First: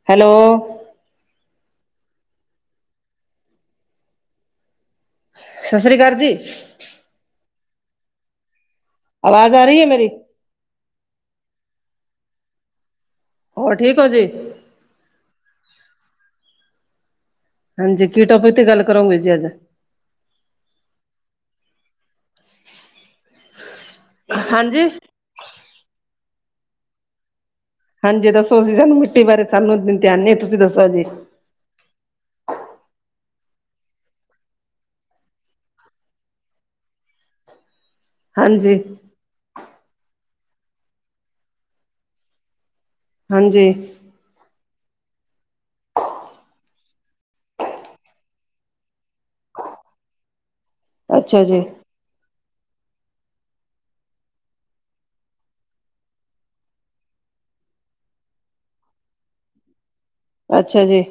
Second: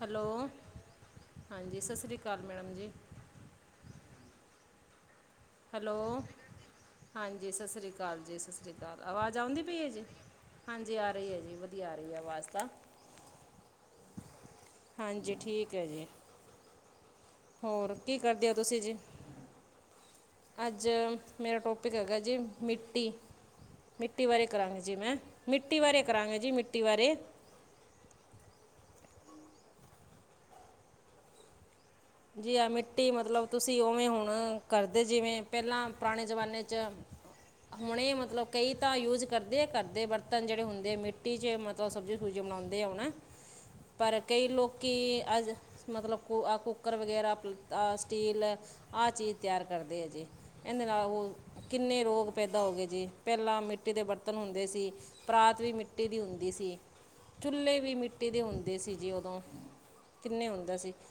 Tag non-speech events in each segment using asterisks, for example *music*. Hello, ਹਾਂਜੀ ਸਤਿ ਸ਼੍ਰੀ ਅਕਾਲ ਮੈਡਮ ਜੀ। ਸਤਿ ਹੈਲੋ, ਸ੍ਰੀ ਅਕਾਲ ਜੀ ਹਾਂਜੀ ਸਤਿ ਸ਼੍ਰੀ ਅਕਾਲ ਜੀ, ਸਤ ਸ਼੍ਰੀ ਸਤੀ ਅਕਾਲ, ਆਵਾਜ਼ ਆਉਂਦੀ ਆ ਪਈ ਰਹੀ ਹੈ ਐ ਜੀ? ਮੇਰੀ ਹਾਂਜੀ ਆ ਰਹੀ ਐ ਜੀ, ਵਧੀਆ ਆ ਰਹੀ ਐ ਆਵਾਜ਼ ਤਾਂ। ਹੋਰ ਠੀਕ ਔ ਜੀ? ਹਾਂਜੀ ਠੀਕ ਐ ਜੀ। ਹੋਰ ਕੀ ਕਰਦੇ ਹੋ ਤੁਸੀਂ ਜੀ? ਜਦ ਅੱਜ, ਮੇਰਾ ਟੋਪਿਕ ਹੈਗਾ ਜੀ। ' ਮਿੱਟੀ' ਮਿੱਟੀ ਬਾਰੇ ਹਾਂਜੀ ਕਰਾਂਗੇ ਜੀ ਮੈਂ। ਮਿੱਟੀ ਬਾਰੇ, ਕਰਾਂਗੇ ਜੀ ਮਿੱਟੀ ਬਾਰੇ। ਹਾਂਜੀ, ਦੱਸੋ ਤੁਸੀਂ ਦਸੋ ਸਾਨੂੰ। ਮਿੱਟੀ ਬਾਰੇ, ਸਾਨੂੰ ਧਿਆਨ ਨੀ ਤੁਸੀਂ ਦੱਸੋ ਜੀ। ਜੀ ਹਾ ਮਿੱਟੀ, ਮਤਲਬ ਤੁਸੀਂ ਉਵੇਂ ਹੁਣ ਕਰਦੇ, ਜਿਵੇਂ ਪਹਿਲਾਂ ਪੁਰਾਣੇ ਜ਼ਮਾਨੇ 'ਚ ਹੁਣੇ ਮਤਲਬ ਮਤਲਬ, ਕਈ ਹਾਂਜੀ ਤਾਂ ਯੂਜ ਕਰਦੇ, ਘਰ ਦੇ ਬਰਤਨ ਜਿਹੜੇ ਹੁੰਦੇ ਮਿੱਟੀ 'ਚ, ਮਤਲਬ ਸਬਜ਼ੀ- ਸੁਬਜ਼ੀ ਬਣਾਉਂਦੇ ਹੁਣ। ਹਾਂਜੀ। ਪਰ ਕਈ ਲੋਕੀ ਅੱਜ, ਮਤਲਬ ਕੁ ਆ ਕੁ ਕੁੱਕਰ ਵਗੈਰਾ ਆ ਸਟੀਲ ਐ ਆਹ ਚੀਜ਼ ਤਿਆਰ ਕਰਦੇ ਹੈ ਜੀ ਇਹਦੇ ਨਾਲ ਉਹ ਅੱਛਾ ਜੀ ਕੀ- ਕਿੰਨੇ ਰੋਗ ਪੈਦਾ ਹੋ ਗਏ ਜੀ, ਪਹਿਲਾਂ ਮਿੱਟੀ ਦੇ ਬਰਤਨ ਹੁੰਦੇ ਸੀ। ਪਰਾਤ ਵੀ ਮਿੱਟੀ ਦੀ ਹੁੰਦੀ ਸੀ। ਚੁਲੇ ਵੀ ਮਿੱਟੀ ਦੇ ਹੁੰਦੇ ਸੀ ਜੀ ਉਦੋਂ ਕਿੰਨੇ ਹੁੰਦਾ ਅੱਛਾ ਸੀ। ਜੀ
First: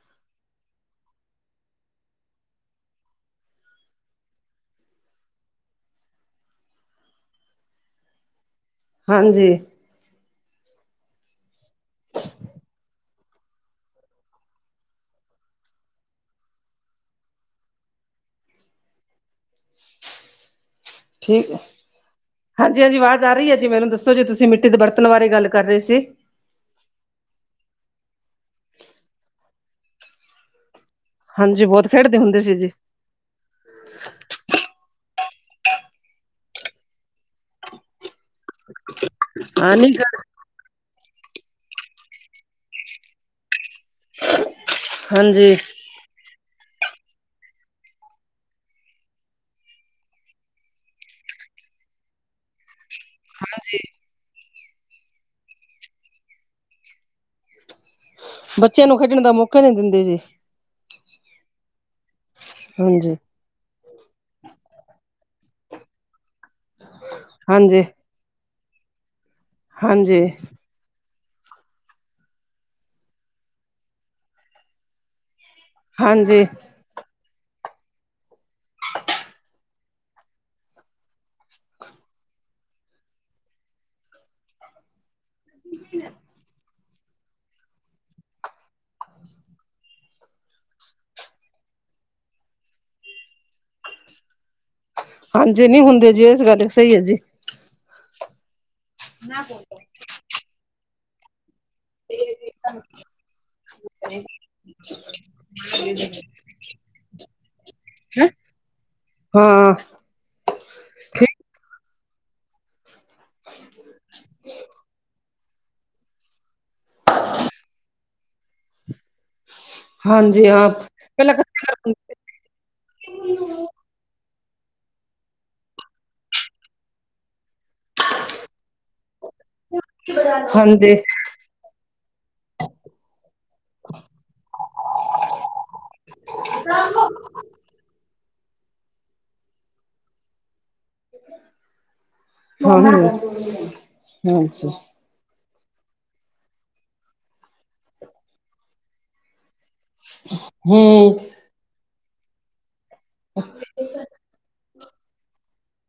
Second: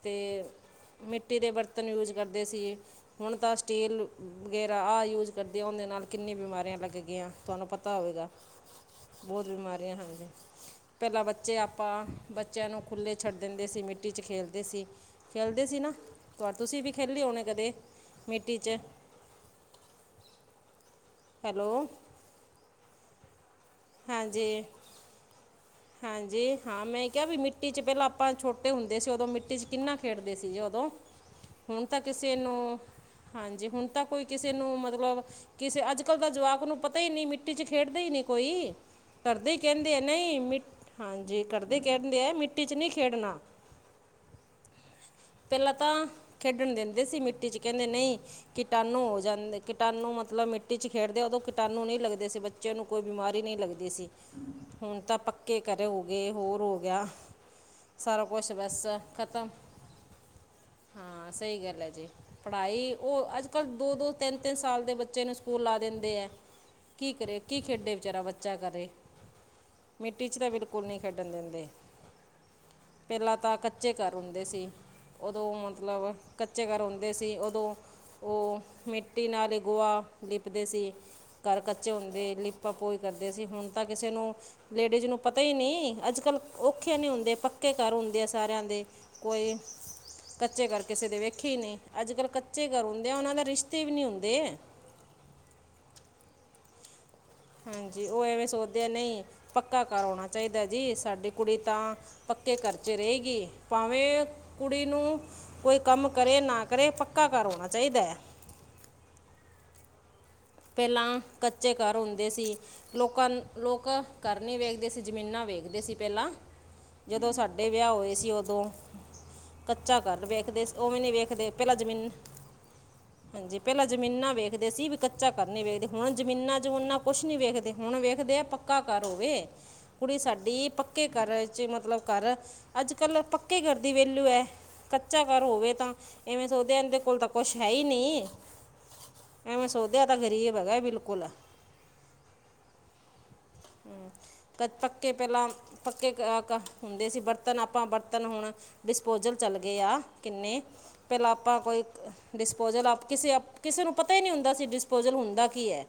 ਅਤੇ ਮਿੱਟੀ ਦੇ ਬਰਤਨ ਯੂਜ ਕਰਦੇ ਸੀਗੇ। ਹੁਣ ਤਾਂ ਸਟੀਲ ਵਗੈਰਾ ਆਹ ਯੂਜ ਕਰਦੇ ਉਹਦੇ ਨਾਲ ਕਿੰਨੀ ਬਿਮਾਰੀਆਂ ਲੱਗ ਗਈਆਂ, ਤੁਹਾਨੂੰ ਪਤਾ ਹੋਵੇਗਾ। ਬਹੁਤ ਹਾਂਜੀ ਬਿਮਾਰ, ਹਾਂ ਪਹਿਲਾਂ ਬੱਚੇ ਆਪਾਂ ਬੱਚਿਆਂ ਨੂੰ ਖੁੱਲੇ ਛੱਡ ਦਿੰਦੇ ਸੀ ਮਿੱਟੀ ਚ ਖੇਲ ਦੇ ਸੀ ਖੇਲਦੇ ਸੀ ਨਾ ਪਰ ਤੁਸੀਂ ਵੀ ਖੇਲੇਓਣੇ ਕਦੇ, ਮਿੱਟੀ ਚ- ਠੀਕ ਹੈਲੋ ਹਾਂਜੀ- ਹਾਂਜੀ ਆਵਾਜ਼ ਆ ਰਹੀ ਹੈ ਜੀ ਮੈਨੂੰ ਦੱਸੋ ਜੇ ਤੁਸੀਂ ਹਾਂਜੀ ਮਿੱਟੀ ਦੇ ਬਰਤਨ ਬਾਰੇ ਗੱਲ ਕਰ ਰਹੇ ਸੀ। ਹਾਂਜੀ ਹਾਂ ਮੈਂ ਕਿਹਾ ਵੀ ਮਿੱਟੀ ਚ ਪਹਿਲਾਂ ਆਪਾਂ ਛੋਟੇ ਹੁੰਦੇ ਸੀ ਉਦੋਂ ਮਿੱਟੀ ਚ ਕਿੰਨਾ ਖੇਡਦੇ ਸੀਗੇ ਉਦੋਂ। ਹਾਂਜੀ ਹੁਣ ਬਹੁਤ ਤਾਂ ਖੇਡਦੇ ਕਿਸੇ ਹੁੰਦੇ ਸੀ ਨੂੰ ਜੀ ਹਾਂਜੀ, ਹੁਣ ਤਾਂ ਕੋਈ ਕਿਸੇ ਨੂੰ ਮਤਲਬ ਕਿਸੇ ਅੱਜ ਅਕਲ ਦਾ ਜਵਾਕ ਨੂੰ ਪਤਾ ਹੀ ਨਹੀਂ ਮਿੱਟੀ ਚ ਖੇਡਦੇ ਹੀ ਨਹੀਂ ਕੋਈ ਘਰਦੇ ਹੀ ਹਾਂ ਨੀ ਕਹਿੰਦੇ ਆ ਨਹੀਂ ਮ- ਹਾਂਜੀ ਘਰਦੇ ਕਹਿਦੇ ਆ ਮਿੱਟੀ ਚ ਨਹੀਂ ਖੇਡਣਾ। ਹਾਂਜੀ ਪਹਿਲਾਂ ਤਾਂ ਹੀ, ਖੇਡਣ ਦਿੰਦੇ ਸੀ ਮਿੱਟੀ ਚ ਕਹਿੰਦੇ ਨਹੀਂ, ਕੀਟਾਣੂ ਹੋ ਜਾਂਦੇ ਕੀਟਾਣੂ ਮਤਲਬ ਮਿੱਟੀ ਮਟੀ ਚ ਖੇਡਦੇ ਉਦੋਂ ਕੀਟਾਣੂ ਨਹੀਂ ਲੱਗਦੇ ਸੀ, ਬੱਚਿਆਂ ਨੂੰ ਕੋਈ ਬਿਮਾਰੀ ਨ ਨਹੀਂ ਹਾਂਜੀ ਲੱਗਦੀ ਸੀ। ਹੁਣ ਤਾਂ ਪੱਕੇ ਘਰੇ ਗੇਏ, ਹੋਰ ਹੋ ਗਿਆ। ਸਾਰਾ ਕੁਛ ਬਸ ਬੱਚਿਆਂ ਨੂੰ ਖੇਡਣ ਦਾ ਖਤਮ। ਮੌਕਾ ਨਹੀਂ ਦਿੰਦੇ ਜੀ ਹਾਂ ਸਹੀ ਗੱਲ ਹੈ ਜੀ, ਪੜਾਈ ਹਾਂਜੀ ਉਹ ਅੱਜ ਕੱਲ ਦੋ- ਦੋ ਤਿੰਨ- ਤਿੰਨ ਸਾਲ ਦੇ ਬੱਚੇ ਨੂੰ ਸਕੂਲਾ ਲਾ ਦਿੰਦੇ ਹੈ, ਕੀ ਕਰੇ, ਕੀ ਹਾਂਜੀ ਖੇਡੇ ਵਿਚਾਰਾ ਬੱਚਾ ਕਰੇ। ਹਾਂਜੀ ਮਿੱਟੀ 'ਚ ਤਾਂ ਬਿਲਕੁਲ ਨਹੀਂ ਖੇੱਡਣ ਦਿੰਦੇ। ਪਹਿਲਾਂ ਤਾਂ ਕੱਚੇ ਘਰ ਹੁੰਦੇ ਸੀ ਉਦੋਂ ਮਤਲਬ ਹਾਂਜੀ ਕੱਚੇ ਘਰ ਹਉਦੇ ਸੀ ਉਦੋਂ ਉਹ ਮਿੱਟੀ ਨਾਲ ਹੀ ਗੋਆ ਲਿੱਪਦੇ ਸੀ। ਘਰ ਕੱਚੇ ਹੁੰਦੇ ਲਿਪਾਂ- ਪੋਈ ਕਰਦੇ ਸੀ, ਹੁਣ ਤਾਂ ਕਿਸੇ ਨੂੰ ਲੇਡੀਜ਼ ਨੂੰ ਪਤਾ ਹੀ ਨਹੀਂ, ਅੱਜ ਕੱਲ ਔਖੇ ਨੀ ਹੁੰਦੇ ਪੱਕੇ ਘਰ ਹੁੰਦੇ ਆ ਸਾਰਿਆਂ ਦੇ, ਕੋਈ ਕੱਚੇ ਘਰ ਕਿਸੇ ਦੇ ਵੇਖੇ ਹੀ ਨਹੀਂ, ਅੱਜ ਕੱਲ ਕੱਚੇ ਘਰ ਹੁੰਦੇ ਆ ਉਹਨਾਂ ਦੇ ਰਿਸ਼ਤੇ ਵੀ ਨਹੀਂ ਹੁੰਦੇ ਹੈ। ਹਾਂਜੀ ਨੀ ਹੁੰਦੇ ਜੀ ਇਸ ਗੱਲ ਸਹੀ ਹੈ ਜੀ। ਹਾਂਜੀ ਉਹ ਐਵੇਂ ਸੋਚਦੇ ਆ ਨਹੀਂ ਪੱਕਾ ਕਰ ਆਉਣਾ ਚਾਹੀਦਾ ਜੀ, ਸਾਡੀ ਕੁੜੀ ਤਾਂ ਪੱਕੇ ਘਰਚੇ ਰਹੇਗੀ, ਭਾਵੇਂ ਕੁੜੀ ਨੂੰ ਕੋਈ ਕੰਮ ਕਰੇ ਨਾ ਕਰੇ ਪੱਕਾ ਘਰ ਆਉਣਾ ਚਾਹੀਦਾ ਹੈ। ਹੂੰ। ਪਹਿਲਾਂ ਕੱਚੇ ਘਰ ਹੁੰਦੇ ਸੀ। ਲੋਕਾਂ ਲੋਕ ਘਰ ਨਹੀਂ ਵੇਖਦੇ ਸੀ ਜ਼ਮੀਨਾਂ ਵੇਖਦੇ ਸੀ ਪਹਿਲਾਂ। ਜਦੋਂ ਸਾਡੇ ਵਿਆਹ ਹੋਏ ਸੀ ਉਦੋਂ, ਕੱਚਾ ਘਰ ਹਾਂਜੀ ਵੇਖਦੇ ਹਾਂ ਸੀ ਉਵੀ ਨੀ ਪਹਿਲਾਂ ਵੇਖਦੇ ਪਹਿਲਾਂ ਹਾਂਜੀ ਜ਼ਮੀਨ, ਹਾਂਜੀ ਪਹਿਲਾਂ ਜਮੀਨਾਂ ਵੇਖਦੇ ਸੀ ਬੀ ਕੱਚਾ ਘਰ ਨੀ ਵੇਖਦੇ ਹੁਣ ਜਮੀਨਾ-ਜਮੁਨਾ ਕੁਛ ਨੀ ਵੇਖਦੇ। ਹੁਣ ਵੇਖਦੇ ਆ ਪੱਕਾ ਘਰ ਹੋਵੇ, ਕੁੜੀ ਸਾਡੀ ਪੱਕੇ ਹਾਂ ਘਰ ਰਿ ਕੱਚੇ ਮਤਲਬ ਘਰ, ਅੱਜ ਕੱਲ੍ਹ ਪੱਕੇ ਘਰ ਦੀ ਵੇਲੂ ਐ। ਕੱਚਾ ਘਰ ਹੋਵੇ ਤਾਂ, ਇਵੇਂ ਸੋਚਦੇ ਇਹਦੇ ਕੋਲ ਤਾਂ ਕੁਛ ਹੈ ਹੀ ਨੀ। ਈਵੇਂ ਸੋਚ ਦੇ ਆ ਤਾਂ ਗਰੀਬ ਹੈਗਾ ਬਿਲਕੁਲ। ਤੇ ਹਾਂਜੀ ਲੈ, ਹੂੰ ਪਰ ਪਕ ਪੱਕੇ ਪਹਿਲਾਂ ਪੱਕੇ ਘਰ ਹੁੰਦੇ ਸੀ ਬਰਤਨ ਆਪਾਂ ਬਰਤਨ ਹੁਣ ਡਿਸਪੋਜਲ ਚੱਲ ਗਏ ਆ ਕਿੰਨੇ, ਹੂੰ ਪਹਿਲਾਂ ਆਪਾਂ ਕੋਈ, ਡਿਸਪੋਜਲ ਆਪ ਕਿਸੇ ਅਪ ਕਿਸੇ ਨੂੰ ਪਤਾ ਹੀ ਨਹੀਂ ਹੁੰਦਾ ਸੀ ਡਿਸਪੋਜਲ ਹੁੰਦਾ ਕੀ ਐ।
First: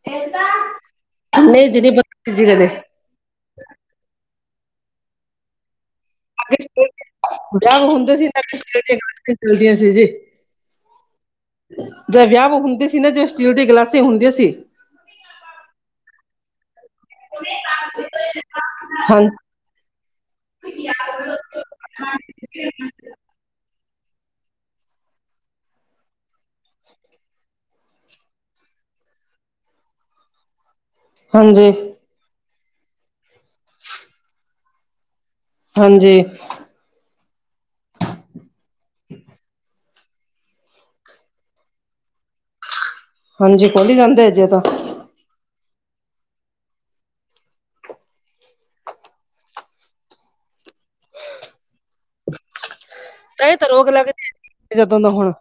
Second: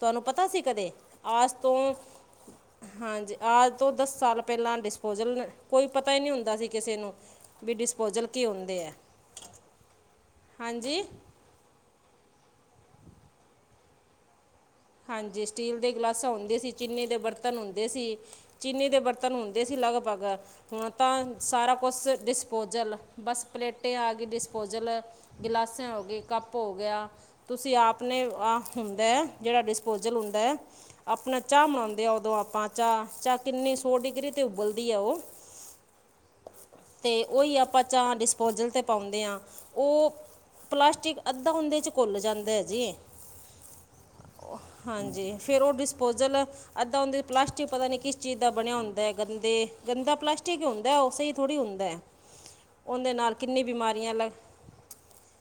ਤੁਹਾਨੂੰ ਪਤਾ ਸੀ ਕਦੇ, ਆਜ ਨਹੀਂ ਤੋਂ ਜੀ ਨਹੀਂ ਪਤਾ ਜੀ ਕਦੇ ਹਾਂਜੀ ਆਜ ਤੋਂ ਦਸ ਸਾਲ ਪਹਿਲਾਂ ਡਿਸਪੋਜਲ ਕੋਈ ਪਤਾ ਹੀ ਨਹੀਂ ਹੁੰਦਾ ਸੀ ਕਿਸੇ ਨੂੰ ਵੀ ਵਿਆਹ ਹੁੰਦੇ ਡਿਸਪੋਜਲ ਸੀ ਨਾ ਕੀ ਸਟੀਲ ਹੁੰਦੇ ਐ। ਦੀਆਂ ਗਲਾਸਾਂ ਚਲਦੀਆਂ ਹਾਂਜੀ। ਜਦ ਵਿਆਹ-ਵੁਹ ਹੁੰਦੇ ਸੀ ਨਾ ਜੀ ਸਟੀਲ ਦੀ ਗਲਾਸੀ ਹੁੰਦੀਆਂ ਸੀ ਹਾਂਜੀ ਸਟੀਲ ਦੇ ਗਿਲਾਸਾਂ ਹੁੰਦੇ ਸੀ ਚੀਨੀ ਦੇ ਬਰਤਨ ਹੁੰਦੇ ਸੀ, ਚੀਨੀ ਦੇ ਹਾਂ ਬਰਤਨ ਹੁਣ ਦੇ ਸੀ ਲਗਭਗ, ਹੁਣ ਤਾਂ ਸਾਰਾ ਕੁਛ ਡਿਸਪੋਜਲ ਬਸ ਪਲੇਟ ਟੇ ਆਗੀ ਡਿਸਪੋਜ਼ਲ, ਗਿਲਾਸ ਹੋਗੀ, ਕੱਪ ਹੋ ਗਿਆ ਤੁਸੀਂ ਆਪ ਨੇ ਆਹ ਹੁੰਦਾ ਐ ਜਿਹੜਾ ਡਿਸਪੋਜਲ ਹੁੰਦਾ ਐ, ਆਪਣਾ ਚਾਹ ਹਾਂਜੀ ਬਣਾਉਂਦੇ ਆ ਉਦੋਂ ਆਪਾਂ ਚਾਹ -ਚਾਹ ਕਿੰਨੀ ਸੌ ਡਿਗਰੀ ਤੇ ਉਬਲਦੀ ਐ ਉ ਹਾਂਜੀ। ਤੇ ਉਈ ਆਪਾਂ ਚਾਹ ਡਿਸਪੋਜਲ 'ਤੇ ਪਾਉਂਦੇ ਆ ਉ ਪਲਾਸਟਿਕ ਅੱਧਾ ਔਂਦੇ'ਚ ਘੁੱਲ ਜਾਂਦਾ ਜੀ। ਹਾਂਜੀ ਘੁਲ ਜਾਂਦਾ ਏਜੇ ਤਾਂ। ਹਾਂਜੀ ਫਿਰ ਉਹ ਡਿਸਪੋਜ਼ਲ ਅੱਧਾ ਊਂਦੇ ਪਲਾਸਟਿਕ ਪਤਾ ਨੀ ਕਿਸ ਚੀਜ਼ ਦਾ ਬਣਿਆ ਹੁੰਦਾ ਗੰਦੇ -ਗੰਦਾ ਪਲਾਸਟਿਕ ਈ ਹੁੰਦਾ ਉਹ ਸਹੀ ਸਹੀ ਥੋੜ੍ਹਾ ਹੁੰਦਾ, ਉਂਦੇ ਨਾਲ ਇਹ ਕਿੰਨੀਆਂ ਤਾਂ ਰੋਗ ਬਿਮਾਰੀਆਂ ਲੱਗਦੀ ਲੱਗ ਜਦੋਂ ਦਾ ਹੁਣ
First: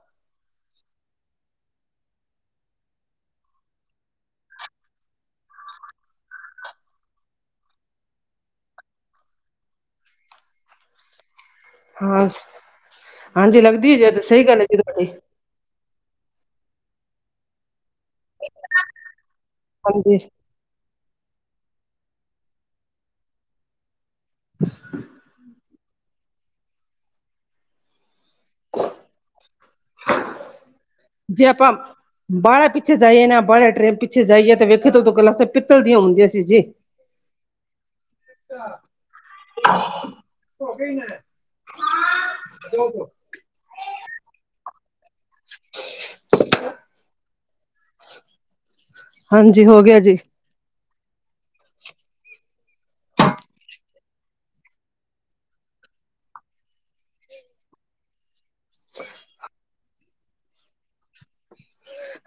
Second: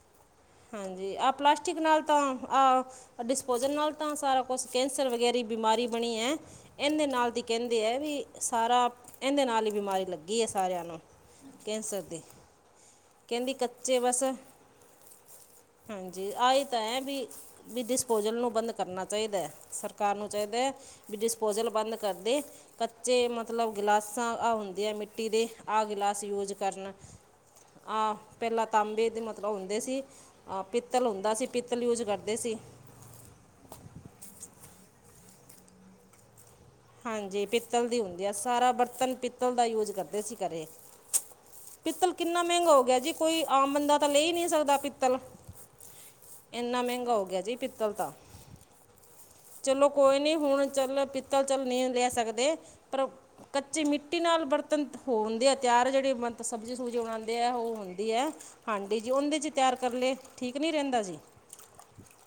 ਹਾਂਜੀ ਆਹ ਪਲਾਸਟਿਕ ਨਾਲ ਤਾਂ ਆਹ ਡਿਸ ਪੋਜਨ ਨਾਲ ਤਾਂ ਸਾਰਾ ਕੁਛ ਕੈਂਸਰ ਵਗੈਰਾ ਬਿਮਾਰੀ ਬਣੀ ਐ। ਏੰਦੇ ਨਾਲ ਦੀ ਕਹਿੰਦੇ ਐ ਵੀ ਸਾਰਾ ਏਂਦੇ ਨਾਲ ਈ ਬਿਮਾਰੀ ਲੱਗੀ ਐ ਸਾਰਿਆਂ ਨੂੰ। ਕੈਂਸਰ ਹਾਂ ਦੇ, ਕਹਿੰਦੇ ਹਾਂਜੀ ਕੱਚੇ ਲੱਗਦੀ ਹੈ ਜੇ ਬਸ ਸਹੀ ਗੱਲ ਹੈ ਜੀ ਤੁਹਾਡੀ ਹਾਂਜੀ ਆ ਹੀ ਤਾਂ ਐ ਵੀ ਵੀ ਡਿਸਪੋਜਲ ਨੂੰ ਬੰਦ ਕਰਨਾ ਚਾਹੀਦਾ ਐ। ਸਰਕਾਰ ਹਾਂਜੀ ਨੂੰ ਚਾਹੀਦੇ ਵੀ ਡਿਸਪੋਜ਼ਲ ਬੰਦ ਕਰਦੇ ਕ ਚੇ ਮਤਲਬ ਗਿਲਾਸਾਂ ਆ ਹੁੰਦੇ ਆ ਮਿੱਟੀ ਦੇ ਆਹ ਗਲਾਸ ਯੂਜ ਕਰਨ, ਆ ਪਹਿਲਾਂ ਤਾਂਬੇ ਦੇ ਮਤਲਬ ਹੁੰਦੇ ਸੀ ਪਿੱਤਲ ਹੁੰਦਾ ਸੀ ਜੇ ਆਪਾਂ ਪਿੱਤਲ ਯੂਜ ਕਰਦੇ ਸੀ ਬਾਹਲਾ ਪਿੱਛੇ ਜਾਈਏ ਨਾ ਬਾਹ ਟ੍ਰਰੇਨ ਪਿੱਛੇ ਜਾਈਏ ਤੇ ਵੇਖੇ ਤਾਂ ਉਦੋਂ ਗਲਾਸਾ ਪਿੱਤਲ ਦੀਆਂ ਹੁੰਦੀਆਂ ਸੀ ਜੀ। ਹਾਂਜੀ ਪਿੱਤਲ ਦੀ ਹੁੰਦੀ ਆ ਸਾਰਾ ਬਰਤਨ ਪਿੱਤਲ ਦਾ ਯੂਜ ਕਰਦੇ ਸੀ ਘਰੇ ਪਿੱਤਲ ਕਿੰਨਾ ਮਹਿੰਗਾ ਹੋ ਗਿਆ ਜੀ ਕੋਈ ਆਮ ਬੰਦਾ ਤਾਂ ਲੈ ਨੀ ਸਕਦਾ ਪਿੱਤਲ। ਇੰਨਾ ਮਹਿੰਗਾ ਹੋਗਿਆ ਜੀ ਪਿੱਤਲ ਤਾਂ। ਹਾਂਜੀ ਹੋ ਚਲੋ ਗਿਆ ਜੀ ਕੋਈ ਨੀ ਹੁਣ ਚੱਲ ਪਿੱਤਲ ਚੱਲ ਨਈ ਲੈ ਸਕਦੇ ਪਰ ਕੱਚੀ ਮਿੱਟੀ ਨਾਲ ਬਰਤਨ ਹੋ ਹੁੰਦੇ ਆ ਤਿਆਰ ਜਿਹੜੀ ਮ ਸਬਜ਼ੀ-ਸੁਬਜ਼ੀ ਬਣਾਉਂਦੇ ਆ ਉਹ ਹੁੰਦੀ ਐ ਹਾਂਜੀ ਜੀ ਉੰਦੇ ਚ ਤਿਆਰ ਕਰ ਲਏ ਠੀਕ ਨੀ ਰਹਿੰਦਾ ਜੀ।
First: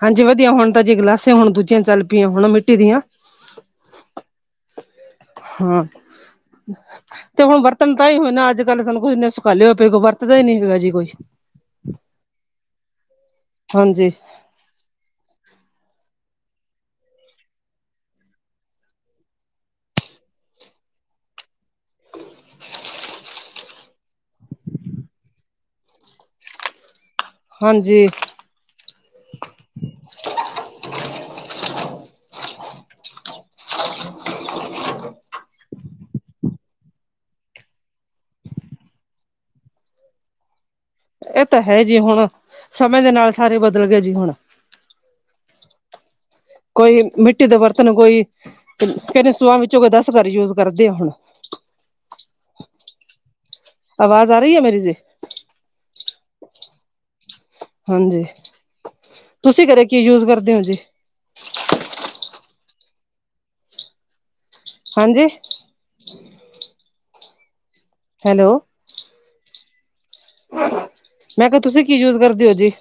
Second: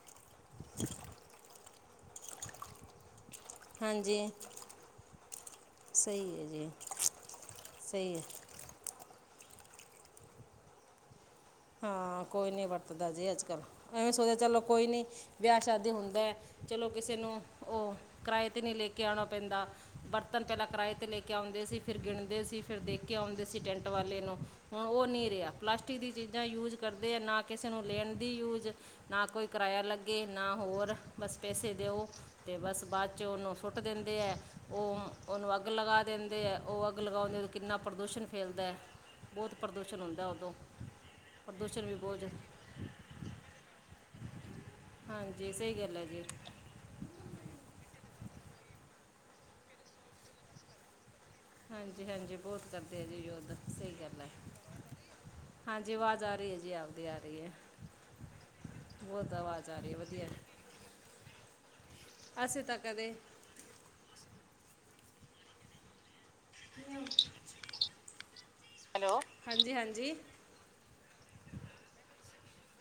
ਹਾਂਜੀ ਵਧੀਆ ਹੁਣ ਤਾਂ ਜੇ ਗਲਾਸੇ ਹੁਣ ਦੂਜੀਆਂ ਚੱਲ ਪਈਆਂ ਹੁਣ ਮਿੱਟੀ ਦੀਆਂ। ਹਾਂਜੀ ਹਾਂ। ਸਹੀ ਹੈ ਜੀ ਤੇ ਹੁਣ ਬਰਤਨ ਤਾਂ ਸਹੀ ਹੀ ਹੈ ਹੋਏ ਨਾ ਅੱਜ। ਗੱਲ ਸਾਨੂੰ ਕੁਛੇ ਸੁਖਾਲਿਆ ਹੋ ਪਏ ਵਰਤਦਾ ਨੀ ਹੈਗਾ ਜੀ ਕੁਛ। ਹਾਂ। ਕੋਈ ਨੀ ਵਰਤਦਾ ਜੇ ਅੱਜ ਕੱਲ, ਹਾਂਜੀ ਐਵੇਂ ਸੋਚਿਆ ਚਲੋ ਕੋਈ ਨੀ। ਵਿਆਹ ਸ਼ਾਦੀ ਹੁੰਦਾ ਐ, ਚਲੋ ਕਿਸੇ ਨੂੰ ਉਹ, ਕਿਰਾਏ ਤੇ ਨੀ ਲੈ ਕੇ ਆਣਾ ਪੈਂਦਾ। ਬਰਤਨ ਪਹਿਲਾਂ ਕਿਰਾਏ ਤੇ ਲੈ ਕੇ ਆਉਂਦੇ ਸੀ ਫਿਰ ਗਿਣਦੇ ਸੀ ਫਿਰ ਦੇਕੇ ਆਉਂਦੇ ਸੀ ਟੈਂਟ ਵਾਲੇ ਨੂੰ। ਹੁਣ ਉਹ ਨੀ ਰਿਹਾ। ਪਲਾਸਟਿਕ ਦੀ ਚੀਜ਼ਾਂ ਯੂਜ ਕਰਦੇ ਆ ਨਾ ਕਿਸੇ ਨੂੰ ਹਾਂਜੀ ਲੈਣ ਦੀ ਯੂਜ ਨਾ ਕੋਈ ਕਿਰਾਇਆ ਲੱਗੇ, ਨਾ ਹੋਰ, ਬਸ ਪੈਸੇ ਦਿਓ ਤੇ ਬਸ ਬਾਅਦ ਚ' ਉਹਨੂੰ ਸੁੱਟ ਦਿੰਦੇ ਐ, ਉਹ ਉਹਨੂੰ ਅੱਗ ਲਗਾ ਦਿੰਦੇ ਐ, ਉਹ ਅੱਗ ਲਗਾਉਂਦੇ ਕਿੰਨਾ ਪ੍ਰਦੂਸ਼ਣ ਫੈਲਦਾ। ਬੋਤ ਪ੍ਰਦੂਸ਼ਣ ਹੁੰਦਾ ਉਦੋਂ। ਇਹ ਤਾਂ ਹੈ ਪ੍ਰਦੂਸ਼ਣ ਵੀ ਜੀ ਬਹੁਤ ਹੁਣ, ਜ਼ਿਆ- ਸਮੇਂ ਦੇ ਨਾਲ ਸਾਰੇ ਬਦਲ ਗੇ ਜੀ ਹੁਣ। ਹਾਂਜੀ। ਸਹੀ ਗੱਲ ਐ ਜੀ। ਕੋਈ ਮਿੱਟੀ ਦੇ ਬਰਤਨ, ਕੋਈ ਕਹਦੇ ਸੋਹਾਂ ਵਿੱਚੋਂ ਦਸ ਕਰਰ ਯੂਜ ਕਰਦੇ ਆ ਹੁਣ। ਹਾਂਜੀ-ਹਾਂਜੀ ਬੋਤ ਕਰਦੇ ਆ ਜੀ ਯੋਧ, ਸਹੀ ਗੱਲ ਐ। ਆਵਾਜ਼ ਆ ਰਹੀ ਹੈ ਮੇਰੀ ਜੀ ਹਾਂਜੀ ਆਵਾਜ਼ ਆ ਰਈ ਐ ਜੀ ਆਪਦੀ ਆ ਰਈ ਐ। ਹਾਂਜੀ। ਤੁਸੀਂ ਘਰੇ ਰਹੀ ਹੈ ਕੀ ਯੂਜ ਵਧੀਆ ਕਰਦੇ ਓ ਜੀ? ਅਸੀਂ ਤਾਂ ਕਦੇ ਹਾਂਜੀ। ਯੂਜ ਹੈਲੋ, ਹੈਲੋ, ਹਾਂਜੀ-ਹਾਂਜੀ। ਮੈਂ ਕਿਹਾ, ਤੁਸੀਂ ਕੀ ਯੂਜ ਕਰਦੇ ਹੋ ਜੀ?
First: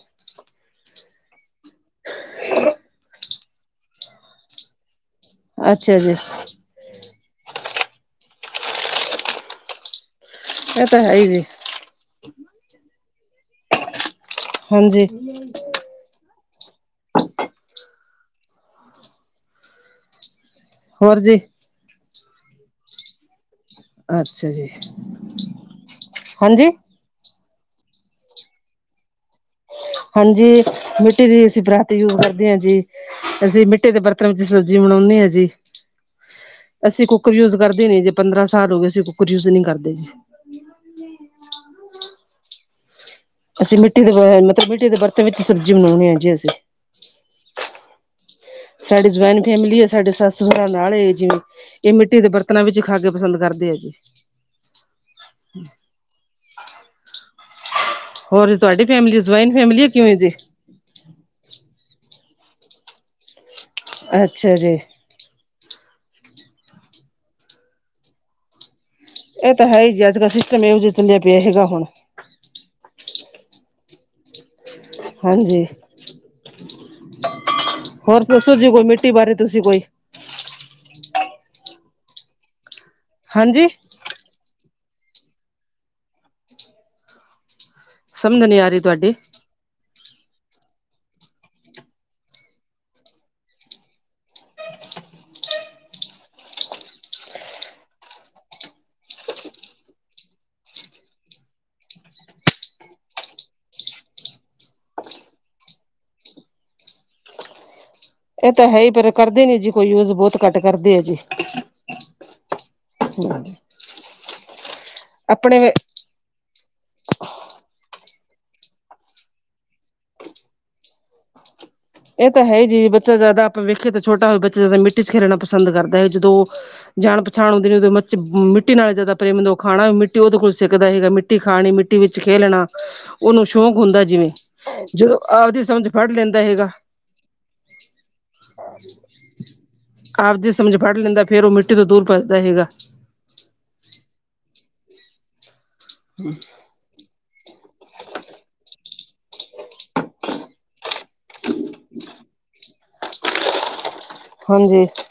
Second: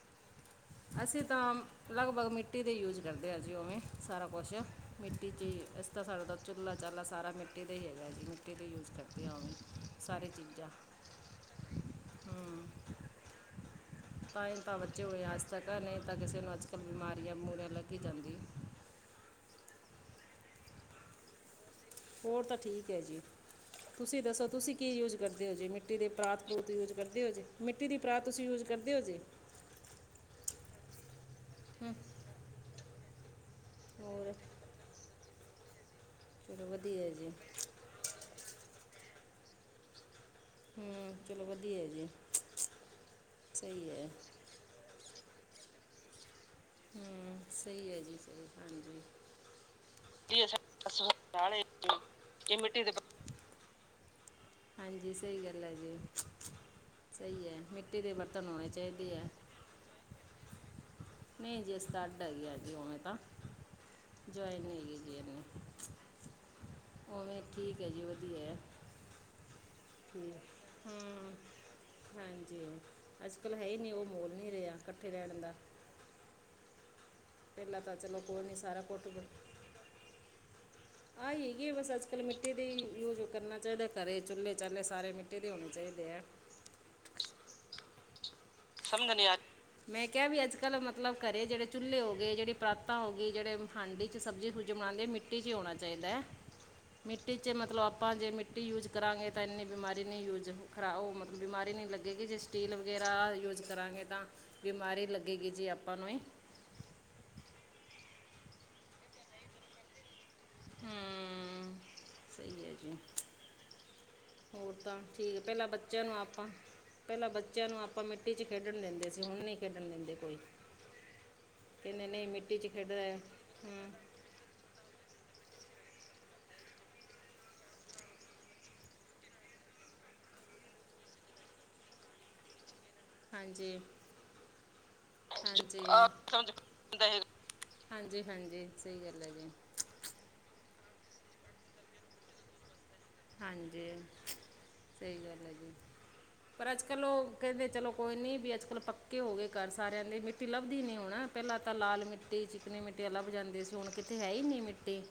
ਅਸੀਂ ਤਾਂ ਲਗਭਗ ਮਿੱਟੀ ਦੇ ਯੂਜ ਕਰਦੇ ਹਾਂ ਜੀ ਉਵੇਂ ਸਾਰਾ ਕੁਛ। ਮਿੱਟੀ 'ਚ ਅੱਛਾ ਇਸਦਾ ਜੀ, ਸਡਾ ਦਾੁ ਚੁਲਾ- ਚਾਲਾ ਸਾਰਾ ਮਿੱਟੀ ਦਾ ਹੀ ਹੈਗਾ ਜੀ ਮਿੱਟੀ ਦਾ ਯੂਜ ਕਰਦੇ ਹੋਵੇਂ ਸਾਰੇ ਚੀਜ਼ਾਂ। ਇਹ ਤਾਂ ਹੈ ਹੀ ਜੀ, ਹੂੰ ਤਾਂ ਹੀ ਤਾਂ ਬਚੇ ਹਾਂਜੀ ਹੋਏ ਅੱਜ ਤੱਕ ਨਹੀਂ ਤਾਂ ਕਿਸੇ ਨੂੰ ਅੱਜ ਕੱਲ ਬਿਮਾਰੀਆਂ- ਮੂੜਿਆਂ ਲੱਗੀ ਜਾਂਦੀ। ਹੋਰ ਜੀ। ਹੋਰ ਤਾਂ ਠੀਕ ਹੈ ਜੀ। ਤੁਸੀਂ ਦੱਸੋ ਅੱਛਾ ਜੀ, ਤੁਸੀਂ ਕੀ ਯੂਜ ਕਰਦੇ ਹੋ ਜੇ ਮਿੱਟੀ ਦੇ ਪ੍ਰਰਾਤਤ ਹਾਂਜੀ ਯੂਜ ਕਰਦੇ ਹੋ ਜੇ ਮਿੱਟੀ ਦੀ ਪਰਾਤ ਤੁਸੀਂ ਯੂਜ ਕਰਦੇ ਹੋ ਜੀ? ਹਾਂਜੀ, ਮਿੱਟੀ ਦੀ ਅਸੀਂ ਹੂੰ ਬਰਾਤੀ ਯੂਜ ਕਰਦੇ ਹਾਂ ਜੀ। ਅਸੀਂ ਮਿੱਟੀ ਦੇ ਬਰਤਨ ਹੋਰ ਵਿੱਚ ਸਬਜ਼ੀ ਬਣਾਉਦੇ ਹਾਂ ਜੀ। ਚਲੋ ਅਸੀਂ ਵਧੀਆ ਜੀ ਕੁੱਕਰ ਯੂਜ ਕਰਦੇ ਨੀ ਜੇ ਪੰਦਰਾਂ ਸਾਲ ਹੋ ਗਏ ਅਸੀਂ ਕੁੱਕਰ ਯੂਜ ਨਹੀਂ ਕਰਦੇ ਜੀ। ਹੂ, ਚਲੋ ਵਧੀਆ ਜੀ। ਅਸੀਂ ਸਹੀ ਮਿੱਟੀ ਹੈ ਦੇ ਮਤਲਬ ਮਿੱਟੀ ਦੇ ਬਰਤਨ ਵਿੱਚ ਸਬਜੀ ਬਣਾਉਣੀ ਆ ਜੀ ਅਸੀਂ। ਹੂ, ਸਹੀ ਹੈ ਜੀ ਸਹੀ। ਹਾਂਜੀ ਸਾਡੀ ਜੁਆਇੰਟ ਫੈਮਿਲੀ ਆ ਸਾਡੇ ਸੱਸ ਸਹਰਾ ਨਾਲ, ਜਿਵੇਂ ਸਸੁਰਾਲੇ ਇਹ ਮਿੱਟੀ ਦੇ ਇਹ ਬਰਤਨਾਂ ਵਿੱਚ ਮਿੱਟੀ ਦੇ ਖਾ ਕੇ ਪਸੰਦ ਕਰਦੇ ਆ ਜੀ। ਹਾਂਜੀ, ਸਹੀ ਗੱਲ ਹੈ ਜੀ, ਸਹੀ ਹੈ ਮਿੱ ਹੋਰ ਜੇ ਤੁਹਾਡੀ ਫੈਮਿਲੀ ਸਵਾਇਨ ਫੈਮਿਲੀ ਆ ਕਿਵੇਂ ਜੇ ਨਹੀਂ ਜੀ ਅਸੀ ਤਾਂ ਅੱਡ ਹੈਗੀ ਆ ਜੀ ਤਾਂ ਅੱਛਾ ਜੁਆਇਨ ਜੀ। ਨਹੀ ਹੈਗੀ। ਉਵੇ ਠੀਕ ਹੈ, ਜੀ ਵਧੀਆ ਹੈ। ਇਹ ਤਾਂ ਹੈ ਹੀ ਜੀ ਅੱਜ ਕੱਲ੍ਹ ਸਿਸਟਮ ਇਹੋ ਜਿ ਚੱਲਿਆ ਹੂੰ ਪਿਆ ਹੈਗਾ ਹੁਣ। ਹਾਂਜੀ। ਅੱਜ ਕੱਲ੍ਹ ਹੈ ਹੀ ਨਹੀਂ ਉਹ ਮੋਲ ਨਹੀਂ ਰਿਹਾ ਇਕੱਠੇ ਲੈਣ ਦਾ ਹਾਂਜੀ, ਪਹਿਲਾਂ ਤਾਂ ਚਲੋ ਹੋਰ ਦੱਸੋ ਨਹੀਂ ਜੀ ਸਾਰਾ ਕੋਈ ਕੁੱਟ ਮਿੱਟੀ ਬਾਰੇ ਤੁਸੀਂ ਕੋਈ। ਆਹ ਹੈਗੀ ਬਸ ਅੱਜ ਕੱਲ ਮਿੱਟੀ ਦੇ ਹੀ ਯੂ ਕਰਨਾ ਹਾਂਜੀ ਚਾਹੀਦਾ ਘਰ। ਚੁੱਲੇ ਚਾਲੇ ਸਾਰੇ ਮਿੱਟੀ ਦੇ ਹੋਣੇ ਚਾਹੀਦੇ ਹ। ਸਮਝ ਨਹੀਂ ਆ ਰਹੀ ਤੁਹਾਡੀ ਸਮਝਣ ਆਦ। *unintelligible* ਮੈਂ ਕਿਹਾ ਵੀ ਅੱਜ ਕੱਲ ਮਤਲਬ ਘਰੇ ਜਿਹੜੇ ਚੁੱਲ੍ਹੇ ਹੋ ਗ ਜਿਹੜੇਰਾਤਾਂ ਹੋ ਗਈ ਜਿਹੜੇ ਹਾਂਡੀ 'ਚ ਸਬਜ਼ੀ ਸੁਬਜ਼ੀ ਬਣਾਉਂ ਲਈ ਮਿੱਟੀ। ਰਟੀ 'ਚ ਹੋਣਾ ਚਾਹੀਦਾ ਹੈ। ਮਿੱਟੀ 'ਚ ਮਤਲਬ ਆਪਾਂ ਜੇ ਮਿੱਟੀ ਯੂਜ ਕਰਾਂਗੇ ਤਾਂ ਇੰਨੀ ਬਿਮਾਰੀ ਨਹੀਂ ਯੂਜ। ਖਰਾਬ ਉਹ ਮਤਲਬ ਬਿਮਾਰੀ ਨਹੀਂ ਲੱਗੇਗੀ ਜੇ ਸਟੀਲ ਵਗੈਰਾ ਯੂਸ। ਕਰਾਂਗੇ ਤਾਂ ਬਿਮਾਰੀ ਲੱਗੇਗੀ ਜੀ ਆਪਾਂ ਨੂੰ ਹੀ। ਇਹ ਤਾਂ ਹੈ ਹੀ ਪਰ ਕਰਦੇ ਨੀ ਜੀ ਕੋਈ ਯੂਜ ਬਹੁਤ। ਘੱਟ ਕਰਦੇ ਆ ਜੀ। ਹੂੰ ਸਹੀ ਹੈ ਜੀ ਹੋਰ ਤਾਂ ਠੀਕ ਹੈ ਆਪਣੇ ਪਹਿਲਾਂ ਬ। ਬੱਚਿਆਂ ਨੂੰ ਆਪਾਂ ਪਹਿਲਾਂ ਬੱਚਿਆਂ ਨੂੰ ਆਪਾਂ ਮਿੱਟੀ ਚ ਖੇਡਣ ਦਿੰਦੇ ਸੀ ਹੁਣ ਨਹੀਂ ਖੇਡਣ ਦਿੰਦੇ ਕੋਈ। *unintelligible* ਨਹੀਂ ਇਹ ਤਾਂ ਮਿੱਟੀ ਹੈ 'ਚ ਜੀ ਖੇਡਦਾ ਬੱਚਾ ਹੈ ਜਿਆਦਾ ਆਪਾਂ ਹੂੰ ਵੇਖੇ ਤਾਂ ਛੋਟਾ ਹੋਵੇ ਬੱਚਾ ਜਿਆਦਾ ਮਿੱਟੀ ਚ ਖੇਲਣਾ ਪਸੰਦ ਕਰਦਾ ਹੈ ਜਦੋਂ। ਜਾਣ ਪਛਾਣ ਆਉਂਦੇ ਨੇ ਉਹਦੇ ਮ ਮ। ਮਿੱਟੀ ਨਾਲ ਜਿਆਦਾ ਪ੍ਰੇਮਦ ਉਹ ਖਾਣਾ ਵੀ ਮਿੱਟੀ ਉਹਦੇ ਕੋਲ ਸਿੱਖਦਾ ਸੀਗਾ ਮਿੱਟੀ ਖਾਣੀ ਮਿੱਟੀ ਵਿੱਚ ਖੇਲਣਾ। ਉਹਨੂੰ ਹਾਂਜੀ ਸ਼ੌਂਕ ਹੁੰਦਾ ਜਿਵੇਂ ਜਦੋਂ ਆਪਦੀ ਹਾਂਜੀ ਸਮਝ ਫੜ ਲੈਂਦਾ ਹੈਗਾ। ਹਾਂਜੀ- ਹਾਂਜੀ ਸਹੀ ਗੱਲ ਹੈ ਜੀ। ਆਪ ਜਿਸ ਸਮਝ ਫੜ ਲੈਂਦਾ ਫੇਰ ਉਹ ਮਿੱਟੀ ਤੋਂ ਦੂਰ ਪਚਦਾ ਹੈਗਾ। ਹਾਂਜੀ, ਸਹੀ ਗੱਲ ਹੈ ਜੀ। ਅੱ *unintelligible* ਪਰ ਅੱਜ ਕੱਲ੍ਹ ਉਹ ਕਹਿੰਦੇ ਚਲੋ ਕੋਈ ਨਹੀਂ ਵੀ ਅੱਜ ਕੱਲ੍ਹ ਪੱਕੇ ਹੋ ਗਏ ਘਰ ਸਾਰਿਆਂ ਦੀ ਮਿੱਟੀ ਲੱਭਦੀ ਨਹੀਂ ਹੋਣਾ। ਪਹਿਲਾਂ ਤਾਂ ਲਾਲ ਮਿੱਟੀ ਚਿਕਨੀ ਮਿੱਟੀ ਲਭ ਜਾਦੀਆਂ ਸੀ। ਹੁਣ ਕਿੱਥੇ ਹੈ ਹੀ ਨਹੀਂ ਹਾਂਜੀ ਮਿੱਟੀ,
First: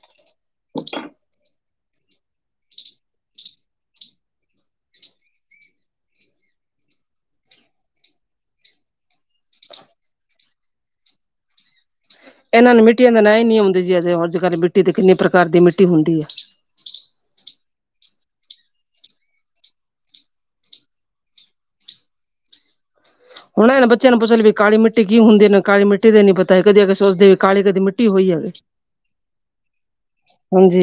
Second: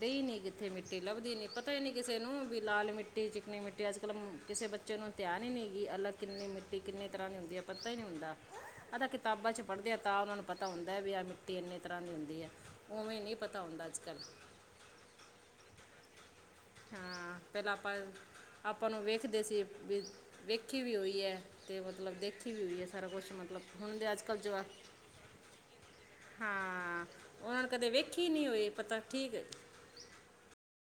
ਰਹੀ ਨਹੀਂ ਕਿੱਥੇ ਮਿੱਟੀ ਲੱਭਦੀ ਨੀ ਪ। ਤਾ ਹੀ ਨੀ ਕਿਸੇ ਨੂੰ ਵੀ ਲਾਲ ਮਿੱਟੀ ਚਿਕਨੀ ਮਿੱਟੀ, ਅੱਜ ਕੱਲ੍ਹ ਕਿਸੇ ਬੱਚੇ ਨੂੰ ਧਿਆਨ ਈਨੀ ਗੀ ਅਲੱ। ਕਿੰਨੀ ਮਿੱਟੀ ਕਿੰਨੀ ਤਰ੍ਹਾਂ ਦੀ ਹੁੰਦੀ ਐ ਪਤਾ ਹੀ ਨਹੀਂ ਹੁੰਦਾ। ਆਤਾ ਕਿਤਾਬਾਂ ਚ ਪੜ੍ਹਦੇ ਆ, ਤਾਂ ਉਹਨਾ ਨੂੰ ਪਤਾ ਹੁੰਦਾ ਹੈ, ਵੀ ਆਹ ਮਿੱਟੀ ਇੰਨੇ ਤਰ੍ਹਾਂ ਦੀ ਹੁੰ। ਇਹਨਾਂ ਨੂੰ ਮਿੱਟੀਆਂ ਦਾ ਨਾਂ ਹੀ ਨੀ ਆਉਂਦੇ ਜੇ, ਅੱਜ ਕੱਲ ਮਿੱਟੀ ਤੇ ਕਿੰਨੀ ਪ੍ਰਕਾਰ ਦੀ ਮਿੱਟੀ ਹੁੰਦੀ ਐ। ਹਾਂ, ਪਹਿਲਾਂ ਆਪਾਂ। ਆਪਾਂ ਨੂੰ ਵੇਖਦੇ ਸੀ ਵੀ ਵੇਖੀ ਵੀ ਹੋਈ ਐ, ਤੇ ਮਤਲਬ ਦੇਖੀ ਵੀ ਹੋਈ ਐ, ਸਾਰਾ ਕੁਛ। ਮਤਲਬ ਇਹਨਾਂ ਹੁਣ ਦੇ ਬੱਚਿਆਂ ਨੂੰ ਅੱਜ ਪੁੱਛ ਕੱਲ੍ਹ ਲਈਏ ਵੀ ਜਆ, ਕਾਲੀ ਮਿੱਟੀ ਕੀ ਹੁੰਦੀ ਨਾ ਕਾਲੀ ਮਿੱਟੀ ਦੇ ਨੀ ਪਤਾ ਹੈ ਕਦੇ ਅਗੇ ਹਾਂ ਸੋਚਦੇ ਵੀ ਉਹਨਾਂ ਕਾਲੀ ਨੇ ਕਦੀ ਕਦੇ ਮਿੱਟੀ ਵੇਖੀ ਹੋਈ ਹੈਗੀ ਨੀ ਹੋਏ। ਪਤਾ ਠੀਕ ਐ। ਹਾਂਜੀ।